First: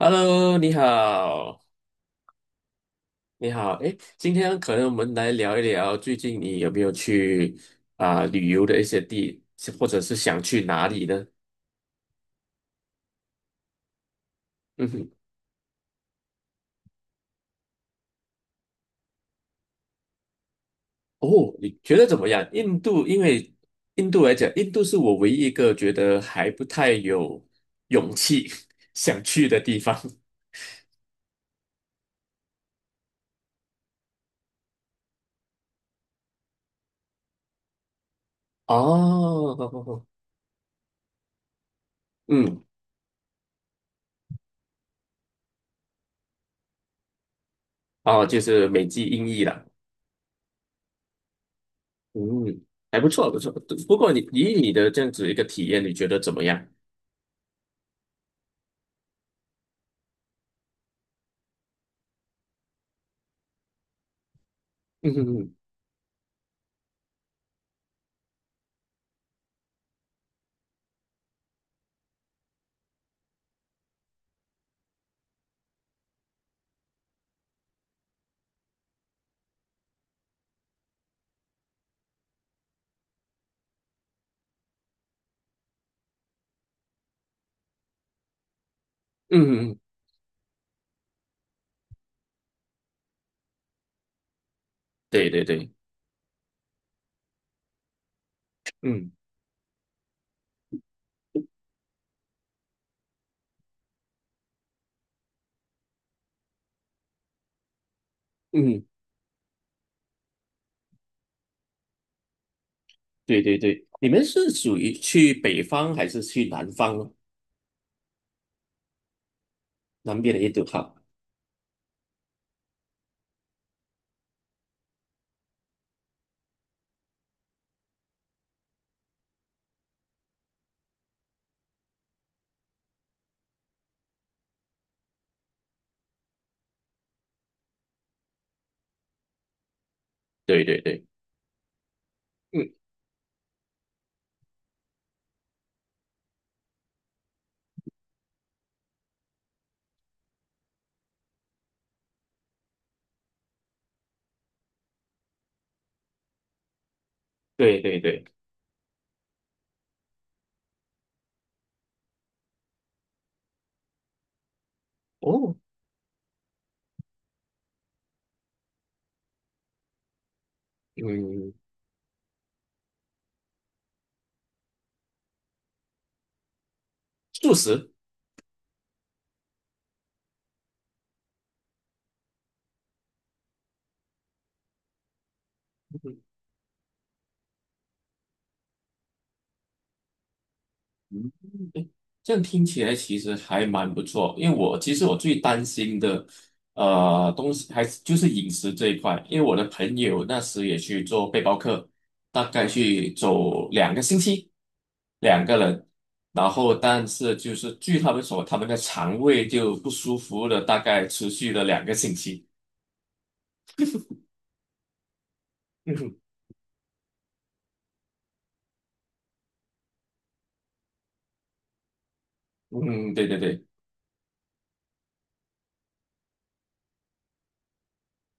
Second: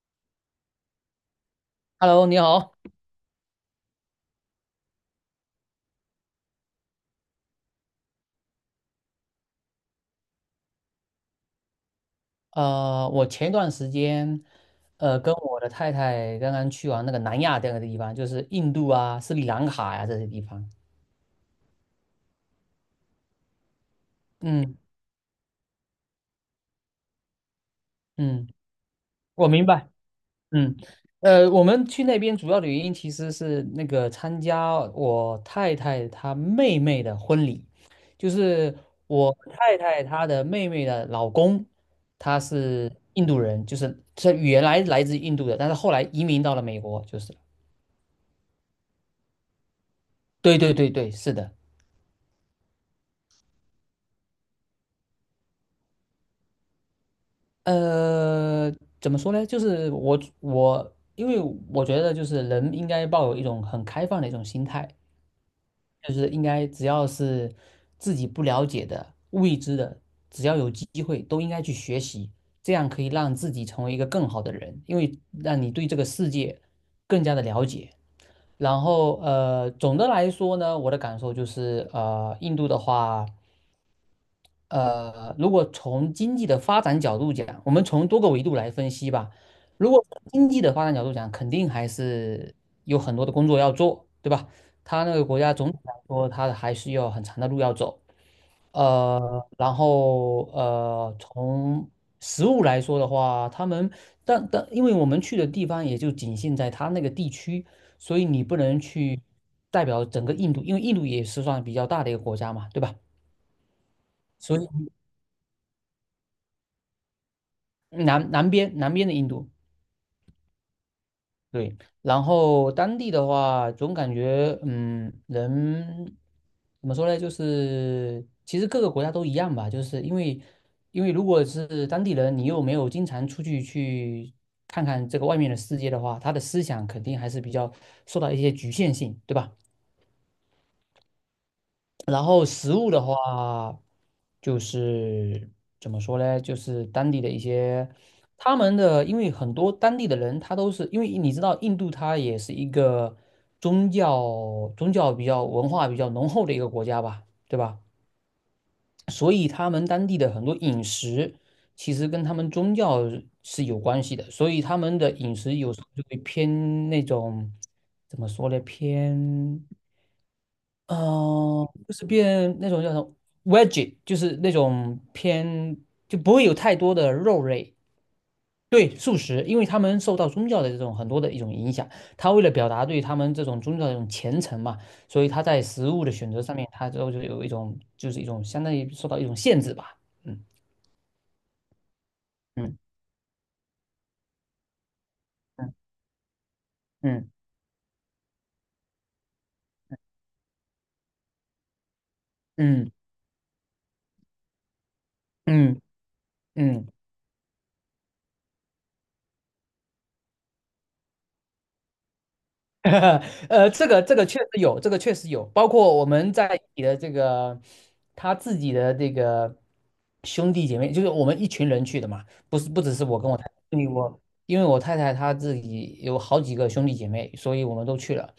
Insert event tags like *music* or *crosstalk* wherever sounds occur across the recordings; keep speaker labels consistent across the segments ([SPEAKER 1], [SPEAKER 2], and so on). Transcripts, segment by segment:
[SPEAKER 1] Hello，你好，
[SPEAKER 2] Hello，你好。
[SPEAKER 1] 你好，诶，今天可能我们来聊一聊最近你有没有去旅游的一些地，或者是想去哪里呢？
[SPEAKER 2] 我前段时间，
[SPEAKER 1] 嗯哼。
[SPEAKER 2] 跟我的太太刚刚去完那个南亚这个地方，就是印度啊、斯里兰卡呀、这些地方。
[SPEAKER 1] 哦，你觉得怎么样？印度，因为印度来讲，印
[SPEAKER 2] 嗯
[SPEAKER 1] 度是我唯一一个觉得还不太有勇气
[SPEAKER 2] 嗯，
[SPEAKER 1] *laughs* 想
[SPEAKER 2] 我
[SPEAKER 1] 去的
[SPEAKER 2] 明
[SPEAKER 1] 地
[SPEAKER 2] 白。
[SPEAKER 1] 方。
[SPEAKER 2] 嗯，我们去那边主要的原因其实是那个参加我太太她妹妹的婚礼，就是我
[SPEAKER 1] 哦。
[SPEAKER 2] 太太她的妹妹的老公，他
[SPEAKER 1] 嗯。
[SPEAKER 2] 是印度人，就是他原来来自印度的，但是后来移民到了美国，就是。
[SPEAKER 1] 哦，就是美籍英译了。
[SPEAKER 2] 对对对对，是的。
[SPEAKER 1] 嗯，还不错，不错。不过你以你的这样子一个体验，你觉得怎么样？
[SPEAKER 2] 呃，怎么说呢？就是我我，因为我觉得就是人应该抱有一种很开放的一种心态，
[SPEAKER 1] 嗯嗯
[SPEAKER 2] 就是应该只要是自己不了解的、未知的，只要有机会都应该去学习，这样可以让自己成为一个更好的人，因为让你对这个世界更加的了解。然后总的来说呢，我的感受就是印度的话。如果从经济的发展角度讲，我们从多个维度来分析吧。
[SPEAKER 1] 嗯嗯，
[SPEAKER 2] 如果从经济的发展角度讲，肯定还是有很多的工作要做，对吧？他那个
[SPEAKER 1] 对
[SPEAKER 2] 国
[SPEAKER 1] 对
[SPEAKER 2] 家
[SPEAKER 1] 对。
[SPEAKER 2] 总体来说，他还是有很长的路要走。
[SPEAKER 1] 嗯
[SPEAKER 2] 然后从食物来说的话，他们但因为我们去的地方也就仅限在他那个地区，所以你不能
[SPEAKER 1] 嗯，
[SPEAKER 2] 去代表整个印度，因为印度也是算比较大的一个国家嘛，对吧？
[SPEAKER 1] 对对对，你们是
[SPEAKER 2] 所
[SPEAKER 1] 属
[SPEAKER 2] 以
[SPEAKER 1] 于去北方还是去南方呢？
[SPEAKER 2] 南边的印度，
[SPEAKER 1] 南边的印度哈。
[SPEAKER 2] 对，然后当地的话，总感觉嗯，人怎么说呢？就是其实各个国家都一样吧，因为如果是当地人，你又没有经常出去去看看这个外面的世界的话，他的思想肯定还是比较受到一些局限性，对吧？
[SPEAKER 1] 对对对。
[SPEAKER 2] 然后
[SPEAKER 1] 嗯。
[SPEAKER 2] 食物的话，就是怎么说呢？就是当地的一些他们的，因为很多当地的人，他都是因为你知道，印度它也是一个宗教比较文化比较浓厚的一个国家吧，对吧？
[SPEAKER 1] 对对对。
[SPEAKER 2] 所以他们当地的很多饮食其实跟他们宗教是有关系的，所以他们的饮食
[SPEAKER 1] 哦。
[SPEAKER 2] 有时候就会偏那种怎么说呢？偏。
[SPEAKER 1] 嗯。
[SPEAKER 2] 哦，就是变那种叫什么 veggie,就是那种偏就不会有太多的肉
[SPEAKER 1] 素
[SPEAKER 2] 类，
[SPEAKER 1] 食。
[SPEAKER 2] 对，素食，因为他们受到宗教的这种很多的一种影响，他为了表达对他们这种宗教的这种虔诚嘛，所以他在食物的选择上面，他就有一种就是一种相当于受到一种限制吧，
[SPEAKER 1] 嗯，这样听
[SPEAKER 2] 嗯
[SPEAKER 1] 起来其实还蛮不错，因为我其实我最担
[SPEAKER 2] 嗯
[SPEAKER 1] 心的，
[SPEAKER 2] 嗯
[SPEAKER 1] 东西还是就是饮食这一块，因为我的朋友那时也去做背包客，大概
[SPEAKER 2] 嗯
[SPEAKER 1] 去走两个星期，两个
[SPEAKER 2] 嗯
[SPEAKER 1] 人，然后
[SPEAKER 2] 嗯嗯。嗯
[SPEAKER 1] 但是就是据他们说，他们的肠胃就不舒服了，大概持续了两个星期。
[SPEAKER 2] *laughs* 这个这个确实有，这个确实有，包
[SPEAKER 1] *laughs*
[SPEAKER 2] 括
[SPEAKER 1] 嗯
[SPEAKER 2] 我
[SPEAKER 1] 哼。
[SPEAKER 2] 们在你的这个他自己的这个兄弟姐妹，就是我们一群人去的嘛，不是不只是
[SPEAKER 1] 嗯。
[SPEAKER 2] 我
[SPEAKER 1] 对
[SPEAKER 2] 跟我
[SPEAKER 1] 对
[SPEAKER 2] 太太，
[SPEAKER 1] 对。
[SPEAKER 2] 因为我太太她自己有好几个兄弟姐妹，所以我们都去了。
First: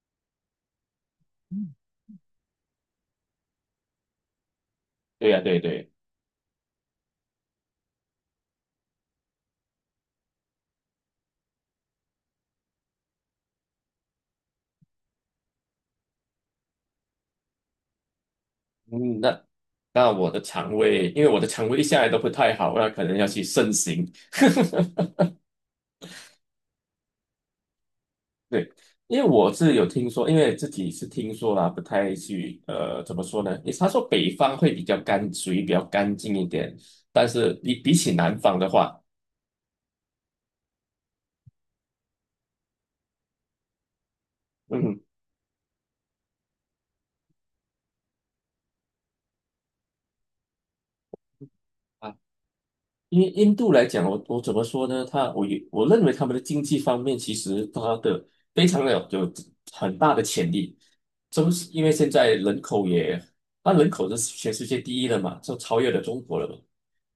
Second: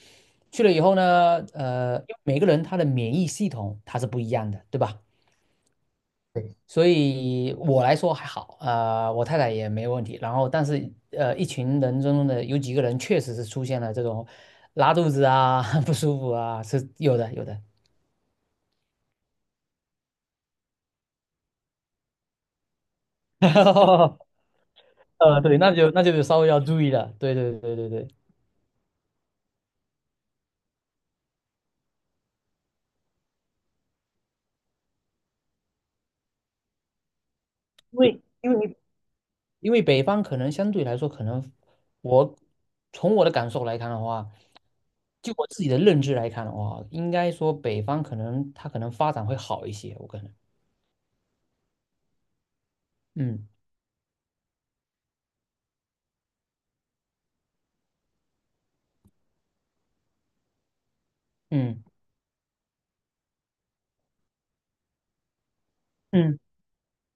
[SPEAKER 2] 去了以后呢，因为每个人他的免疫系统它是不一样的，对吧？
[SPEAKER 1] 对呀，对对。
[SPEAKER 2] 所以我来说还好，我太太也没问题。然后，但是一群人中的有几个人确实是出现了这种拉肚子啊、*laughs* 不舒服啊，是有的，有的。
[SPEAKER 1] 嗯，那我的肠胃，因为我的肠胃一向来都不太好，那可能要去慎行。
[SPEAKER 2] *laughs* 对，那就稍微要注意了。对对对对对，
[SPEAKER 1] 对，因为我是有听说，因为自己是听说啦，不太去怎么说呢？也他说北方会比较干，属于比较干净一点，但是比
[SPEAKER 2] 因
[SPEAKER 1] 起
[SPEAKER 2] 为
[SPEAKER 1] 南
[SPEAKER 2] 因
[SPEAKER 1] 方的
[SPEAKER 2] 为
[SPEAKER 1] 话。
[SPEAKER 2] 因为北方可能相对来说，可能我从我的感受来看的话，
[SPEAKER 1] 嗯。
[SPEAKER 2] 就我自己的认知来看的话，应该说北方可能它可能发展会好一些，我可能，
[SPEAKER 1] 啊，因为
[SPEAKER 2] 嗯
[SPEAKER 1] 印度来讲，我怎么说呢？他我也我认为他们的经济方面其实他的非常的有很大的潜力，就是
[SPEAKER 2] 嗯
[SPEAKER 1] 因为现在人口也，它人口是全世界第一了嘛，就超越了中国
[SPEAKER 2] 嗯
[SPEAKER 1] 了嘛。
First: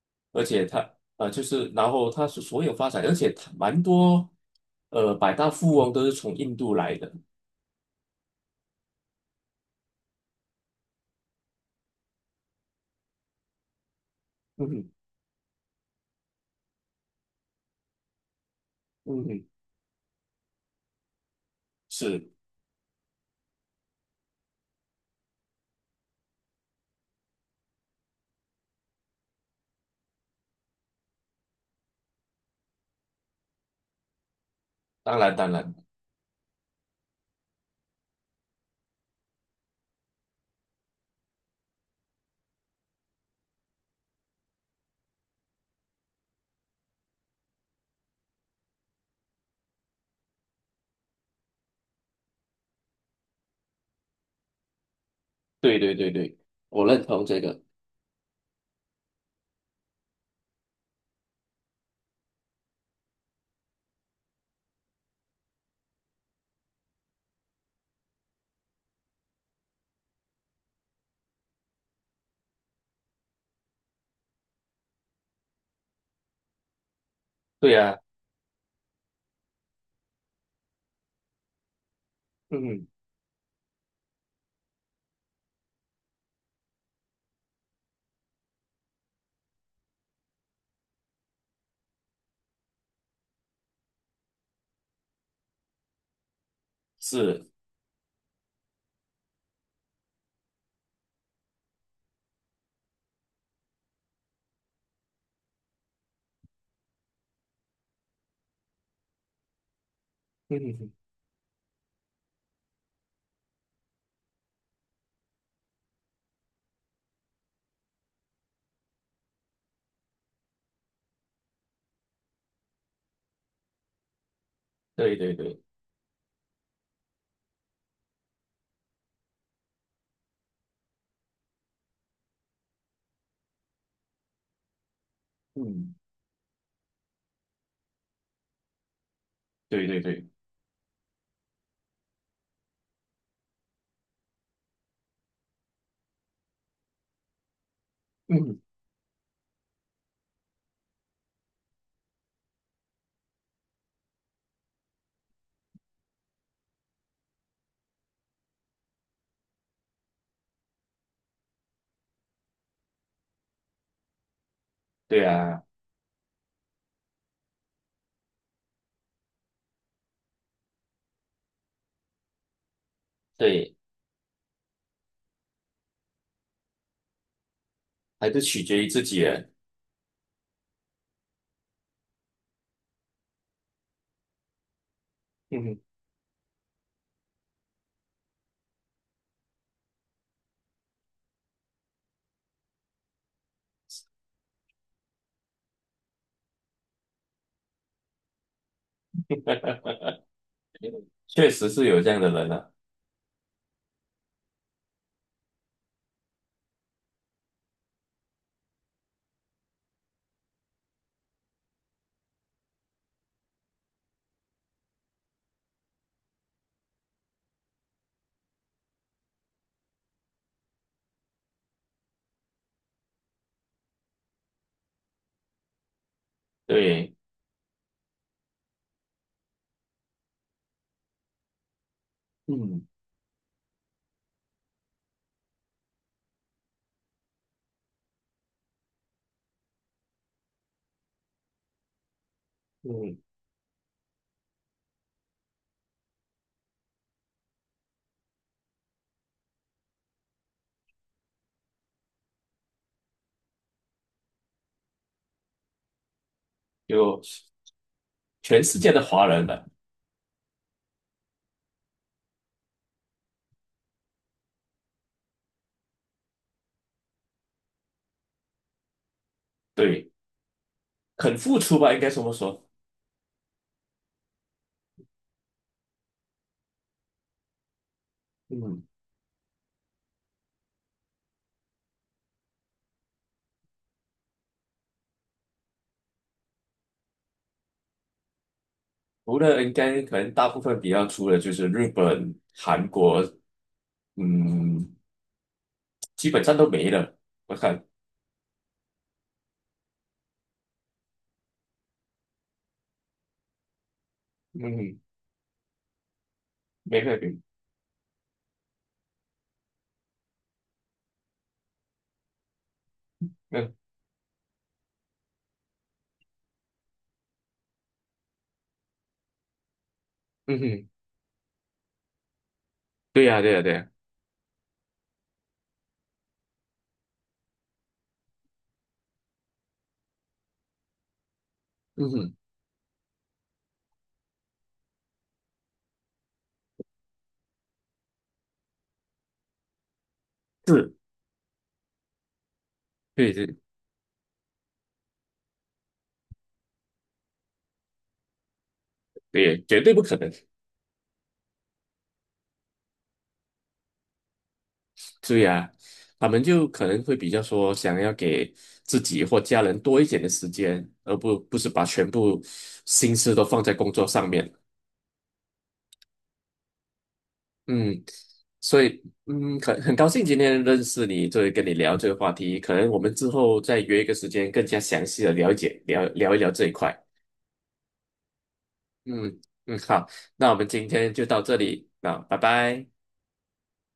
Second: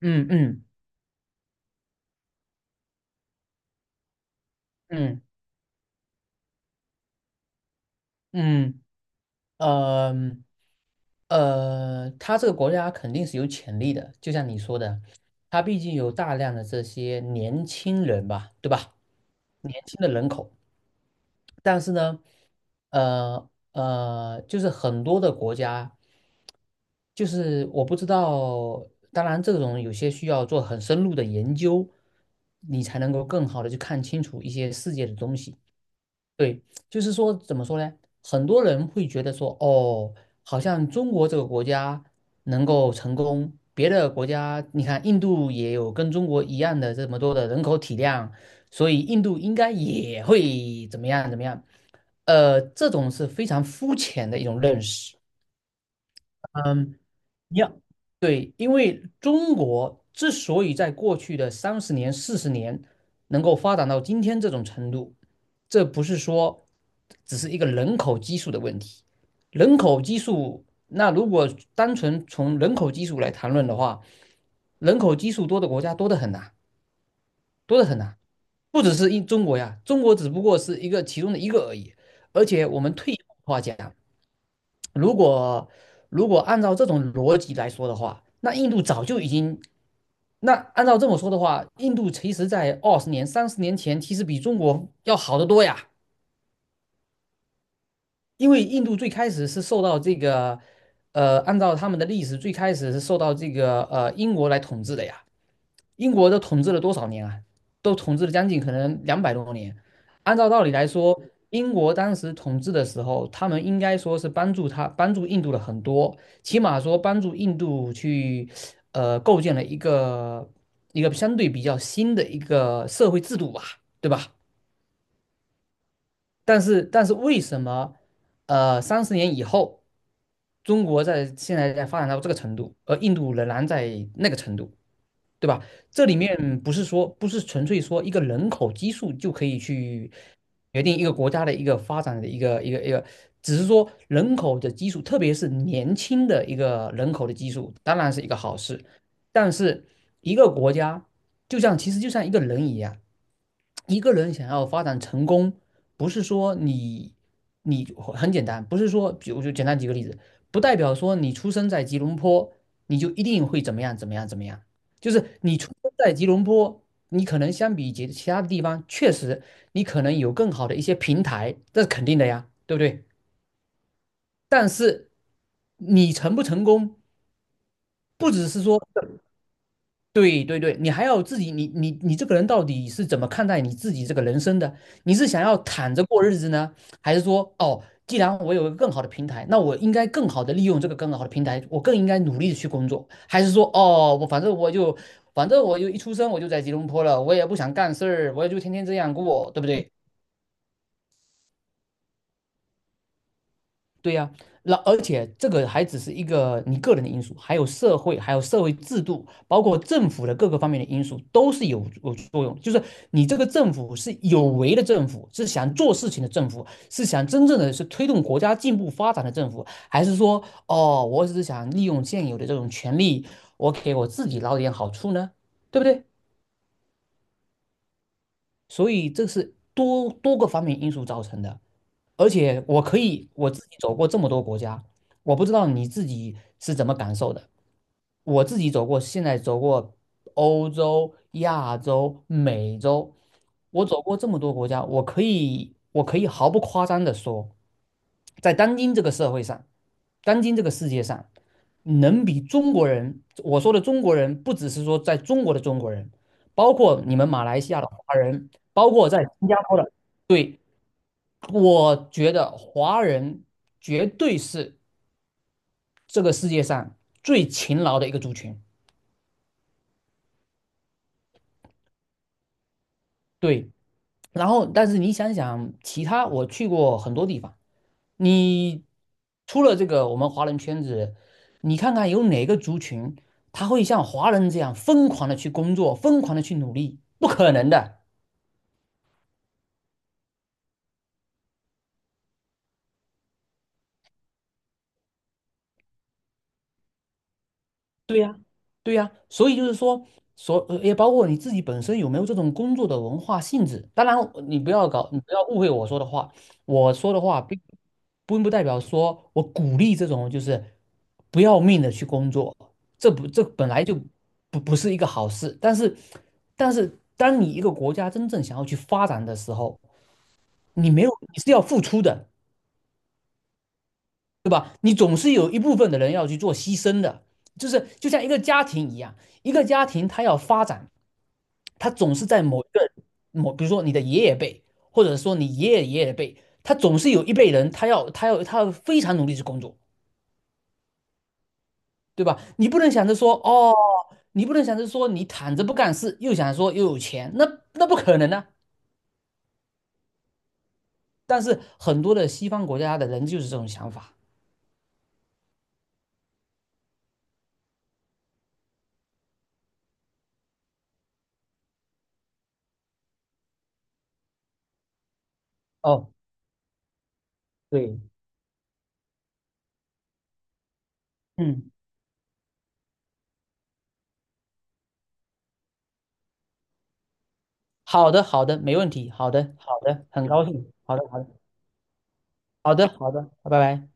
[SPEAKER 2] 嗯
[SPEAKER 1] 而且
[SPEAKER 2] 嗯。
[SPEAKER 1] 他就是然后他是所有发展，而且他蛮多
[SPEAKER 2] 嗯
[SPEAKER 1] 百大富翁都是从印度来的。
[SPEAKER 2] 嗯呃他这个国家肯定是有潜力的，就像你
[SPEAKER 1] 嗯
[SPEAKER 2] 说
[SPEAKER 1] 哼。
[SPEAKER 2] 的，他毕竟有大量的这些年轻人吧，对吧？
[SPEAKER 1] 嗯哼。
[SPEAKER 2] 年轻的人口，但是呢，
[SPEAKER 1] 是。
[SPEAKER 2] 就是很多的国家，就是我不知道，当然这种有些需要做很深入的研究，你才能够更好的去看清楚一些世界的
[SPEAKER 1] 当然
[SPEAKER 2] 东
[SPEAKER 1] 当
[SPEAKER 2] 西。
[SPEAKER 1] 然。
[SPEAKER 2] 对，就是说怎么说呢？很多人会觉得说，哦，好像中国这个国家能够成功，别的国家，你看印度也有跟中国一样的这么多的人口体量，所以印度应该也会怎么样怎么样。这种是非常肤浅的一种认识。
[SPEAKER 1] 对对对对，我
[SPEAKER 2] 嗯，
[SPEAKER 1] 认同这
[SPEAKER 2] 一
[SPEAKER 1] 个。
[SPEAKER 2] 样，对，因为中国之所以在过去的三十年、40年能够发展到今天这种程度，这不是说只是一个人口基数的问题。人口基数，那如果单纯从人口基数来谈论的话，人口基数多的国家多得很呐，
[SPEAKER 1] 对
[SPEAKER 2] 多得
[SPEAKER 1] 呀，啊。
[SPEAKER 2] 很呐，不只是一中国呀，中国只不过是一个其中的一个而已。而
[SPEAKER 1] 嗯
[SPEAKER 2] 且我
[SPEAKER 1] 哼。
[SPEAKER 2] 们退一步话讲，如果按照这种逻辑来说的话，那印度早就已经，那按照这么说的话，印度其实在20年、三十年前，其实比中国要好得多呀。
[SPEAKER 1] 是。
[SPEAKER 2] 因为印度最开始是受到这个，按照他们的历史，最开始是受到这个英国来统治的呀。英国都统治了多少年啊？都统治了将近可能200多年。按照
[SPEAKER 1] 嗯
[SPEAKER 2] 道理来
[SPEAKER 1] 哼。
[SPEAKER 2] 说，英国当时统治的时候，他们应该说是帮助印度了很多，起码说帮助印度去构建了一个一个相对比较新的一个社会制度吧，对吧？
[SPEAKER 1] 对对对。
[SPEAKER 2] 但是为什么三十年以后，中国在现在在发展到这个程度，而印度仍然在那个程度？对吧？
[SPEAKER 1] 嗯。
[SPEAKER 2] 这里面不是说不是纯粹说一个人口基数就可以
[SPEAKER 1] 对对
[SPEAKER 2] 去
[SPEAKER 1] 对。
[SPEAKER 2] 决定一个国家的一个发展的一个，只是说人口的基数，特别是年轻的一个人口的基数，当然是一个
[SPEAKER 1] 嗯
[SPEAKER 2] 好
[SPEAKER 1] 哼。
[SPEAKER 2] 事。但是一个国家就像其实就像一个人一样，一个人想要发展成功，不是说你很简单，不是说，比如就简单举个例子，不代表说你出生在吉隆坡，你就一定会怎么样怎么样怎么样。就
[SPEAKER 1] 对
[SPEAKER 2] 是你
[SPEAKER 1] 啊。
[SPEAKER 2] 出生在吉隆坡，你可能相比其他的地方，确实你可能有更好的一些平台，这是肯定的呀，对不对？
[SPEAKER 1] 对。
[SPEAKER 2] 但是你成不成功，
[SPEAKER 1] 还
[SPEAKER 2] 不
[SPEAKER 1] 是
[SPEAKER 2] 只是
[SPEAKER 1] 取
[SPEAKER 2] 说
[SPEAKER 1] 决于自己人。
[SPEAKER 2] 对对对，你还要自己，你这个人到底是怎么看待你自己这个人生的？你是想要
[SPEAKER 1] 嗯哼。
[SPEAKER 2] 躺着过日子呢，还是说，哦，既然我有一个更好的平台，那我应该更好的利用这个更好的平台，我更应该努力的去工作，还是说，哦，我反正我就，反正我就一出生我就在吉隆坡了，我也不想干事儿，我也就天天这样过，对不对？
[SPEAKER 1] 确实是有这样的人了，啊
[SPEAKER 2] 对呀、那而且这个还只是一个你个人的因素，还有社会，还有社会制度，包括政府的各个方面的因素都是有作用。就是你这个政府是有为的政府，是想做事情的政府，是想真正的是推动国家进步发展的政府，还是说哦，我只是想利用现有的这种权利，我给我自己捞点好处呢？对不对？
[SPEAKER 1] 对。
[SPEAKER 2] 所以这是多个方面因素造成的。而且我
[SPEAKER 1] 嗯
[SPEAKER 2] 可以我自己走过这么多国家，我不知道你自己是怎么感受的。我自己走过，现在走过欧洲、亚洲、美洲，
[SPEAKER 1] 嗯。
[SPEAKER 2] 我走过这么多国家，我可以毫不夸张的说，在当今这个社会上，当今这个世界上，能比中国人，我说的中国人，不只是说在中国的中国人，包括你们马
[SPEAKER 1] 有，
[SPEAKER 2] 来西亚的华人，
[SPEAKER 1] 全世
[SPEAKER 2] 包
[SPEAKER 1] 界的
[SPEAKER 2] 括在
[SPEAKER 1] 华人
[SPEAKER 2] 新加
[SPEAKER 1] 了。
[SPEAKER 2] 坡的，对。我觉得华人绝对是这个世界上最勤劳的一个族群。
[SPEAKER 1] 对，肯付出吧，应该这么说。
[SPEAKER 2] 对，然后但是你想想，其他我去过很多地方，
[SPEAKER 1] 嗯。
[SPEAKER 2] 你除了这个我们华人圈子，你看看有哪个族群他会像华人这样疯狂的去工作，疯狂的去努力？不可能的。
[SPEAKER 1] 除了应该可能大部分比较出的就是日本、韩国，嗯，基本上都没了。我看。
[SPEAKER 2] 对呀。对呀，所以就是说，也包括你自己本身有没有这种工作的文化性质。当然，
[SPEAKER 1] 嗯哼。
[SPEAKER 2] 你不要误会我说的话。我
[SPEAKER 1] 没
[SPEAKER 2] 说
[SPEAKER 1] 了。
[SPEAKER 2] 的话并并不代表说我鼓励这种就是不要命的去工作，
[SPEAKER 1] 没
[SPEAKER 2] 这本
[SPEAKER 1] 了。
[SPEAKER 2] 来就不是一个好事。但是，但是当你一个国家真正想要去发展的时候，
[SPEAKER 1] 嗯嗯哼。
[SPEAKER 2] 你没有你是要付出的，
[SPEAKER 1] 对呀，对呀，对呀。
[SPEAKER 2] 对吧？你总是有一部分的人要去做牺牲的，就是就像一个家庭一样，一个家庭它要发展。他
[SPEAKER 1] 嗯
[SPEAKER 2] 总是
[SPEAKER 1] 哼。
[SPEAKER 2] 在某一个比如说你的爷爷辈，或者说你爷爷爷爷辈，他总是有一辈人，他要非常努力去工作，
[SPEAKER 1] 是。
[SPEAKER 2] 对吧？你不能想着
[SPEAKER 1] 对
[SPEAKER 2] 说
[SPEAKER 1] 对
[SPEAKER 2] 哦，你不能想着说你躺着不干事，又想说又有钱，那不可能啊。
[SPEAKER 1] 对。绝对不可能。
[SPEAKER 2] 但是很多的西方国家的人就是这种想法。
[SPEAKER 1] 对呀。他们就可能会比较说想要给自己或家人多一点的时间，而不是把全部心思都放在工作上面。
[SPEAKER 2] 哦，对，
[SPEAKER 1] 嗯。所以嗯，很高兴今天认识你，这跟
[SPEAKER 2] 嗯，
[SPEAKER 1] 你聊这个话题，可能我们之后再约一个时间，更加详细的了解聊一聊这一块。
[SPEAKER 2] 好的，好的，没问题，好
[SPEAKER 1] 嗯
[SPEAKER 2] 的，
[SPEAKER 1] 嗯。
[SPEAKER 2] 好的，
[SPEAKER 1] 好，
[SPEAKER 2] 很高
[SPEAKER 1] 那我们
[SPEAKER 2] 兴，
[SPEAKER 1] 今
[SPEAKER 2] 好的，
[SPEAKER 1] 天
[SPEAKER 2] 好
[SPEAKER 1] 就
[SPEAKER 2] 的，
[SPEAKER 1] 到这里，啊，拜
[SPEAKER 2] 好
[SPEAKER 1] 拜。
[SPEAKER 2] 的，好的，拜拜。